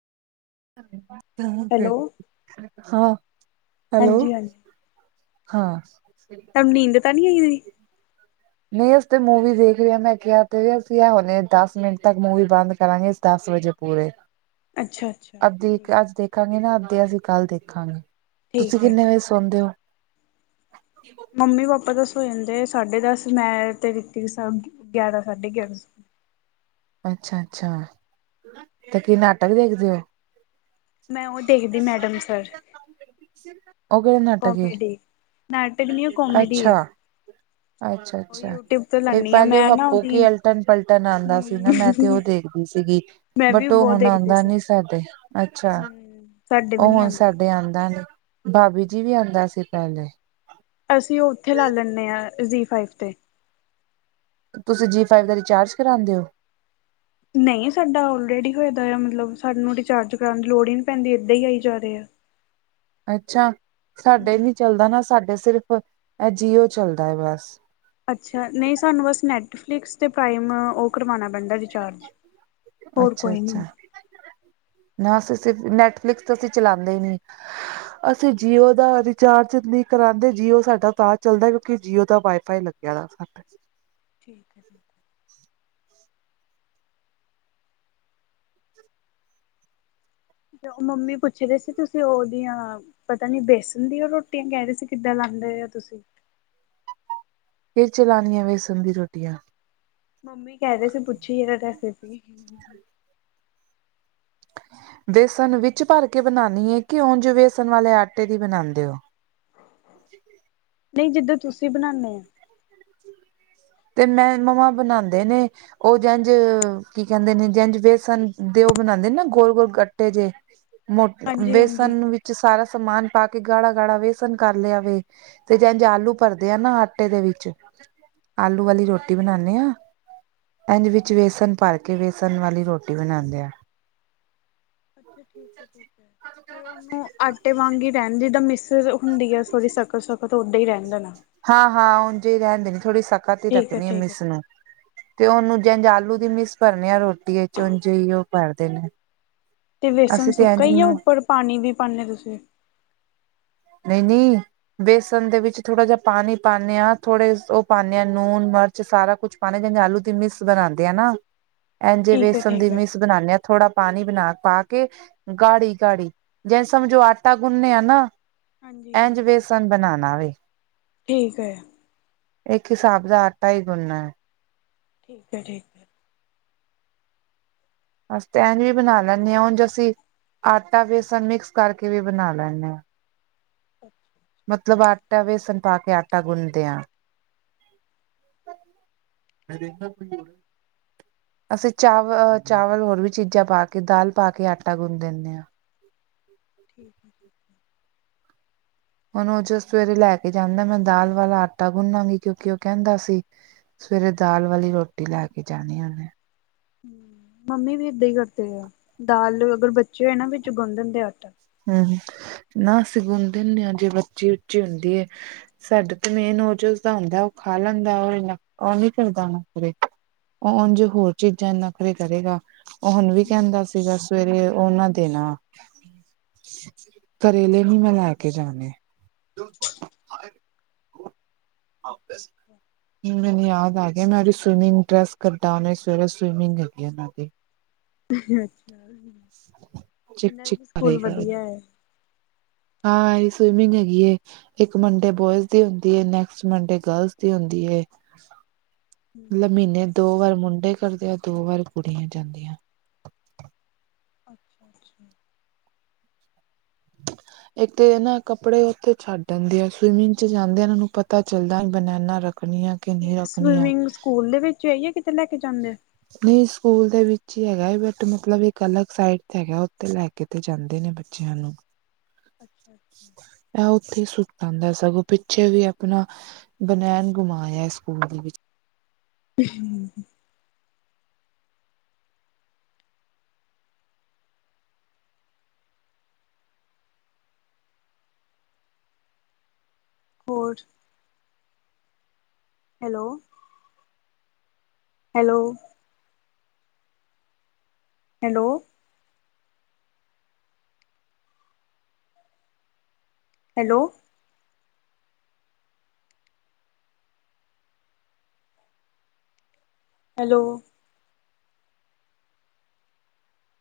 Hello ਹਾਂ, hello. ਹਾਂਜੀ ਹਾਂਜੀ ਹਾਂ। ਤਾਨੀ ਆਈ ਹੋਈ? ਨਹੀਂ ਅਸੀ ਤੇ ਮੂਵੀ ਦੇਖ ਰਹੇ ਆ, ਮੈਂ ਕਿਹਾ ਤੇ ਵੀ ਅਸੀਂ ਇਹੋ ਦਸ ਮਿੰਟ ਤੱਕ ਮੂਵੀ ਬੰਦ ਕਰਾਂਗੇ। ਦੱਸ ਵਜੇ ਪੂਰੇ। ਅੱਛਾ-ਅੱਛਾ। ਧ ਅੱਜ ਦੇਖਾਂਗੇ, ਨਾ ਅੱਧੀ ਅਸੀਂ ਕੱਲ ਦੇਖਾਂਗੇ, ਤੁਸੀਂ ਠੀਕ ਹੈ ਕਿੰਨੇ ਵਜੇ ਸੌਂਦੇ ਓ? ਮੰਮੀ-ਪਾਪਾ ਤਾਂ ਸੋ ਜਾਂਦੇ ਸਾਢੇ ਦੱਸ, ਮੈਂ ਤੇ ਰਿਤੀਕ ਗਿਆਰਾ, ਸਾਢੇ ਗਿਆਰਾਂ। ਅੱਛਾ-ਅੱਛਾ, ਤੇ ਕੀ ਨਾਟਕ ਦੇਖਦੇ ਓ? ਮੈਂ ਉਹ ਦੇਖਦੀ, ਮੈਡਮ ਸਰ। ਉਹ ਕਿਹੜਾ ਨਾਟਕ ਏ ਕੋਮੇਡੀ, ਨਾਟਕ ਨੀ ਆ, ਕੋਮੇਡੀ ਆ। ਅੱਛਾ ਅੱਛਾ ਉਹ ਅੱਛਾ ਯੂਟਿਊਬ ਤੋਂ ਇਹ ਲਾਂਨੀ ਆ, ਪਹਿਲੇ ਉਹ ਮੈਂ ਨਾ ਹੱਪੂ ਉਹਦੀ, ਕੀ ਅਲਟਨ ਪਲਟਨ ਆਉਂਦਾ ਸੀ ਨਾ ਮੈਂ ਤੇ ਉਹ ਹੂੰ। ਦੇਖਦੀ ਸੀਗੀ ਮੈਂ ਵੀ ਬਟ ਉਹ ਬਹੁਤ ਹੁਣ ਦੇਖਦੀ ਆਉਂਦਾ ਸੀ, ਨੀ ਸਾਡੇ ਅੱਛਾ ਹੂੰ। ਸਾਡੇ ਵੀ ਉਹ ਨ ਹੁਣ ਸਾਡੇ ਆਂਦਾ ਨੀ, ਭਾਬੀ ਜੀ ਵੀ ਆਂਦਾ ਸੀ ਪਹਿਲੇ। ਅਸੀਂ ਉਹ ਉੱਥੇ ਲਾ ਲੈਂਨੇ ਆ, ਜ਼ੀ ਫਾਈਵ ਤੇ। ਤੁਸੀਂ ਜੀ ਫਾਈਵ ਦਾ ਰਿਚਾਰਜ ਕਰਾਂਦੇ ਓ? ਨਹੀਂ, ਸਾਡਾ ਔਲਰੇਡੀ ਹੋਏਦਾ ਆ, ਮਤਲਬ ਸਾਨੂੰ ਰਿਚਾਰਜ ਕਰਾਣ ਦੀ ਲੋੜ ਈ ਨਹੀਂ ਪੈਂਦੀ, ਏਦਾਂ ਈ ਆਈ ਜਾ ਰਹੇ ਆ। ਅੱਛਾ! ਸਾਡੇ ਹਮ ਨੀ ਚੱਲਦਾ ਨਾ, ਸਾਡੇ ਸਿਰਫ ਐ ਜੀਓ ਚੱਲਦਾ ਏ ਬਸ। ਅੱਛਾ, ਨਹੀਂ ਸਾਨੂੰ ਬਸ ਨੈੱਟਫਲਿਕਸ ਤੇ ਪ੍ਰਾਈਮ, ਉਹ ਕਰਵਾਣਾ ਪੈਂਦਾ ਰਿਚਾਰਜ। ਹੋਰ ਕੋਈ ਨੀ ਅੱਛਾ-ਅੱਛਾ, ਨਾ ਅਸੀਂ ਸ ਨੈਟਫਲਿਕਸ ਅਸੀਂ ਚਲਾਂਦੇ ਈ ਨੀ। ਅਸੀਂ ਜੀਓ ਦਾ ਰਿਚਾਰਜ ਨਹੀਂ ਕਰਾਂਦੇ, ਜੀਓ ਸਾਡਾ ਤਾਂ ਚੱਲਦਾ ਕਿਉਂਕਿ ਜੀਓ ਦਾ ਵਾਈਫਾਈ ਲੱਗਿਆ ਵਾ। ਸੱ [unintelligible] ਠੀਕ ਹੈ ਜੀ। ਤੇ ਮੰਮੀ ਪੁੱਛਦੇ ਸੀ ਤੁਸੀਂ ਉਹਦੀਆਂ। ਪਤਾ ਨੀ ਬੇਸਨ ਦੀਆਂ ਰੋਟੀਆਂ ਕਹਿ ਰਹੇ ਸੀ ਕਿੱਦਾਂ ਲਾਉਂਦੇ ਹੋ ਤੁਸੀਂ ਇਹਦੇ ਵਿੱਚ ਲਾਣੀਆ ਵੇਸਣ ਦੀ ਰੋਟੀਆਂ। ਮੰਮੀ ਕਹਿ ਰਹੇ ਸੀ ਪੁੱਛੀ ਜ਼ਰਾ ਰੈਸਪੀ। ਵੇਸਣ ਵਿੱਚ ਭਰ ਕੇ ਬਣਾਉਣੀ ਹੈ ਕਿ ਉਂਝ ਵੇਸਣ ਵਾਲੇ ਆਟੇ ਦੀ ਬਣਾਉਂਦੇ ਹੋ। ਨਹੀਂ ਜਿੱਦਾਂ ਤੁਸੀਂ ਬਣਾਉਦੇ ਆ। ਤੇ ਮੇਰੇ ਮੰਮਾ ਬਣਾਉਦੇ ਨੇ। ਉਹ ਇੰਜ ਕੀ ਕਹਿੰਦੇ ਨੇ ਇੰਜ ਬੇਸਣ ਦੇ ਉਹ ਬਣਾਉਂਦੇ ਨੇ ਨਾ ਗੋਲ ਗੋਲ ਗੱਟੇ ਜੇਹੇ। ਅੱਛਾ ਜੀ। [unintelligible] ਮੋ ਵੇਸਨ ਵਿੱਚ ਸਾਰਾ ਸਮਾਨ ਪਾ ਕੇ ਗਾੜਾ -ਗਾੜਾ ਵੇਸਨ ਕਰ ਲਿਆਵੇ। ਤੇ ਜਿੱਦਾਂ ਆਲੂ ਭਰਦੇ ਆ ਨਾ ਆਟੇ ਦੇ ਵਿੱਚ ਆਲੂ ਵਾਲੀ ਰੋਟੀ ਹਾਂਜੀ ਹਾਂਜੀ ਬਣਾਉਦੇ ਆ। ਇੰਝ ਵਿੱਚ ਵੇਸਣ ਭਰਕੇ ਵੇਸਣ ਵਾਲੀ ਰੋਟੀ ਬਣਾਉਂਦੇ ਆ ਅੱਛਾ ਠੀਕ ਹੈ ਠੀਕ ਹੈ ਫੇਰ ਉਹਨੂੰ ਆਟੇ ਵਾਂਗ ਹੀ ਰਹਿਣ ਦਈਦਾ ਮਿਸ ਫਿਰ ਹੁੰਦੀ ਆ ਥੋੜ੍ਹੀ ਸਖਤ-ਸਖਤ ਉੱਦਾਂ ਹੀ ਰਹਿਣ ਦੇਣਾ ਹਾਂ ਹਾਂ ਉਂਝੇ ਕਹਿੰਦੇ ਨੇ ਥੋੜ੍ਹਾ ਸਖਤ ਹੀ ਠੀਕ ਹੈ ਰੱਖਣੀ ਆ ਠੀਕ ਹੈ ਮਿਸ ਨੂੰ। ਤੇ ਉਹਨੂੰ ਜਿੰਜ ਆਲੂ ਦੀ ਮਿਸ ਭਰਦੇ ਆ ਰੋਟੀ ਵਿੱਚ ਉੰਝ ਹੀ ਉਹ ਭਰਦੇ ਨੇ ਤੇ ਬੇਸਨ ਅਸੀਂ ਤੇ ਸੁੱਕਾ ਹੀ ਆ ਇੰਝ ਉੱਪਰ ਪਾਣੀ ਵੀ ਪਾਦੇ ਹੋ ਤੁਸੀਂ ਨਹੀਂ ਨਹੀਂ ਬੇਸਨ ਦੇ ਵਿੱਚ ਥੋੜ੍ਹਾ ਜਿਹਾ ਪਾਣੀ ਪਾਉਂਦੇ ਹਾਂ ਥੋੜੇ ਉਹ ਪਾਉਂਦੇ ਹਾਂ ਲੂਣ ਮਿਰਚ ਸਾਰਾ ਕੁਛ ਪਾਣੇ ਜਿਵੇਂ ਆਲੂ ਦੀ ਮਿਸ ਬਣਾਉਂਦੇ ਆ ਨਾ ਇਝੇ ਠੀਕ ਹੈ ਬੇਸਣ ਦੀ ਠੀਕ ਹੈ ਮਿਸ ਬਣਾਉਦੇ ਹਾਂ ਥੋੜਾ ਪਾਣੀ ਬਣਾ ਪਾ ਕੇ ਗਾੜੀ ਗਾੜੀ ਜੇ ਸਮਝੋ ਆਟਾ ਗੁੰਨਦੇ ਆ ਨਾ ਹਾਂਜੀ ਇੰਝ ਹਾਂਜੀ ਬੇਸਨ ਬਣਾਣਾ ਵੇ ਠੀਕ ਹੈ ਇੱਕ ਹਿਸਾਬ ਦਾ ਆਟਾ ਹੀ ਗੁੰਨਾ ਐ ਠੀਕ ਹੈ ਠੀਕ ਹੈ ਅਸਾ ਤੇ ਐਂਜ ਵੀ ਬਣਾ ਲੈਂਦੇ ਹਾਂ ਉਂਝ ਅਸੀਂ ਆਟਾ ਬੇਸਣ ਮਿਕਸ ਕਰਕੇ ਵੀ ਬਣਾ ਲੈਂਦੇ ਹਾਂ ਮਤਲਬ ਆਟਾ ਵੇਸਣ ਪਾ ਕੇ ਆਟਾ ਗੁੰਨਦੇ ਹਾਂ ਮੈਂਰੇ ਕੋਈ ਬੋ ਅਸੀਂ ਚਾਵਲ ਚਾਵਲ ਹੋਰ ਵੀ ਚੀਜ਼ਾਂ ਪਾ ਕੇ ਦਾਲ ਪਾ ਕੇ ਆਟਾ ਗੁਨ ਦਿੰਦੇ ਹਾਂ ਠੀਕ ਹੈ ਹੁਣ ਉਹ ਜੋ ਸਵੇਰੇ ਲੈ ਕੇ ਜਾਂਦਾ ਮੈਂ ਦਾਲ ਵਾਲਾ ਆਟਾ ਗੂੰਨਾ ਵੀ ਕਿਉਂਕਿ ਉਹ ਕਹਿੰਦਾ ਸੀ ਸਵੇਰੇ ਦਾਲ ਵਾਲੀ ਰੋਟੀ ਲੈ ਕੇ ਜਾਣੀ ਊਣੇ ਹੂੰਮ ਮੰਮੀ ਵੀ ਏਦਾਂ ਹੀ ਕਰਦੇ ਆ ਦਾਲ ਅਗਰ ਬੱਚੇ ਹੋਏ ਨਾ ਵਿੱਚ ਗੁੰਨ ਦਿੰਦੇ ਆਟਾ ਹੂੰਮ ਨਾ ਅਸੀਂ ਗੁੰਣ ਦਿੰਦੇ ਹਾਂ ਜੇ ਬੱਚੀ ਉੱਚੀ ਹੁੰਦੀ ਹੈ ਸਾਡਾ ਤੇ ਮੇਨ ਉਹ ਜੋ ਉਸਦਾ ਹੁੰਦਾ ਉਹ ਖਾ ਲੈਂਦਾ ਉਹ ਇਨਾ ਉਹ ਨੀ ਕਰਦਾ ਨਖਰੇ ਉਹ ਉਂਜ ਹੋਰ ਚੀਜ਼ਾਂ ਚ ਨਖਰੇ ਕਰੇਗਾ ਓਹ ਹੁਣ ਵੀ ਕਹਿੰਦਾ ਸੀਗਾ ਸਵੇਰੇ ਓਹ ਨਾ ਦੇਣਾ ਕਰੇਲੇ ਵੀ ਬਣਾ ਕੇ ਜਾਣੇ [inaudible] ਮੈਨੂੰ ਯਾਦ ਆ ਗਿਆ ਮੈਂ ਸਵੀਮਿੰਗ ਡਰੈੱਸ ਕੱਢਾ ਉਣੇ ਸਵੇਰੇ ਸਵੀਮਿੰਗ ਹੈਗੀ ਇਹਨਾਂ ਦੀ ਅੱਛਾ ਜੀ ਚਿਕ ਇਹਨਾਂ ਦਾ ਚਿਕ ਵੀ ਸਕੂਲ ਕਰੇਗਾ ਵਧੀਆ ਹੈ ਹਾਂ ਇਹ ਸਵੀਮਿੰਗ ਹੈਗੀ ਐਂ ਇੱਕ ਮੰਡੇ ਬੋਇਜ਼ ਦੀ ਹੁੰਦੀ ਹੈ ਨੈਕਸਟ ਮੰਡੇ ਗਰਲਜ਼ ਦੀ ਹੁੰਦੀ ਹੈ ਮਤਲਬ ਮਹੀਨੇ ਦੋ ਚ ਵਾਰ ਮੁੰਡੇ ਕਰਦੇ ਆ ਦੋ ਵਾਰ ਕੁੜੀਆਂ ਜਾਂਦੀਆਂ ਅੱਛਾ ਅੱਛਾ ਇੱਕ ਤੇ ਇਹ ਨਾ ਕੱਪੜੇ ਉੱਥੇ ਛੱਡ ਆਂਦੇ ਆ ਸਵੀਮਿੰਗ ਚ ਜਾਂਦੇ ਆ ਓਹਨੂੰ ਪਤਾ ਚਲਦਾ ਹੀ ਬਨੈਨਾ ਰਖਣੀਆ ਤੇ ਸਵੀਮਿੰਗ ਸਕੂਲ ਦੇ ਵਿੱਚ ਐ ਯਾ ਕਿਤੇ ਲੈ ਕੇ ਜਾਂਦੇ ਨਹੀਂ ਸਕੂਲ ਦੇ ਵਿੱਚ ਹੀ ਹੈਗਾ ਬਟ ਮਤਲਬ ਇੱਕ ਅਲੱਗ ਸਾਈਡ ਤੇ ਹੈਗਾ ਓਥੇ ਲੈ ਕੇ ਤੇ ਜਾਂਦੇ ਨੇ ਬੱਚਿਆ ਨੂੰ ਅੱਛਾ ਅੱਛਾ, ਇਹ ਉੱਥੇ ਹੀ ਸੁ ਜਾਂਦਾ ਸਗੋਂ ਪਿੱਛੇ ਵੀ ਆਪਣਾ ਬਨੈਣ ਗੁਮਾ ਆਇਆ ਸਕੂਲ ਦੇ ਵਿੱਚ ਹਮ ਹੋਰ hello hello hello hello hello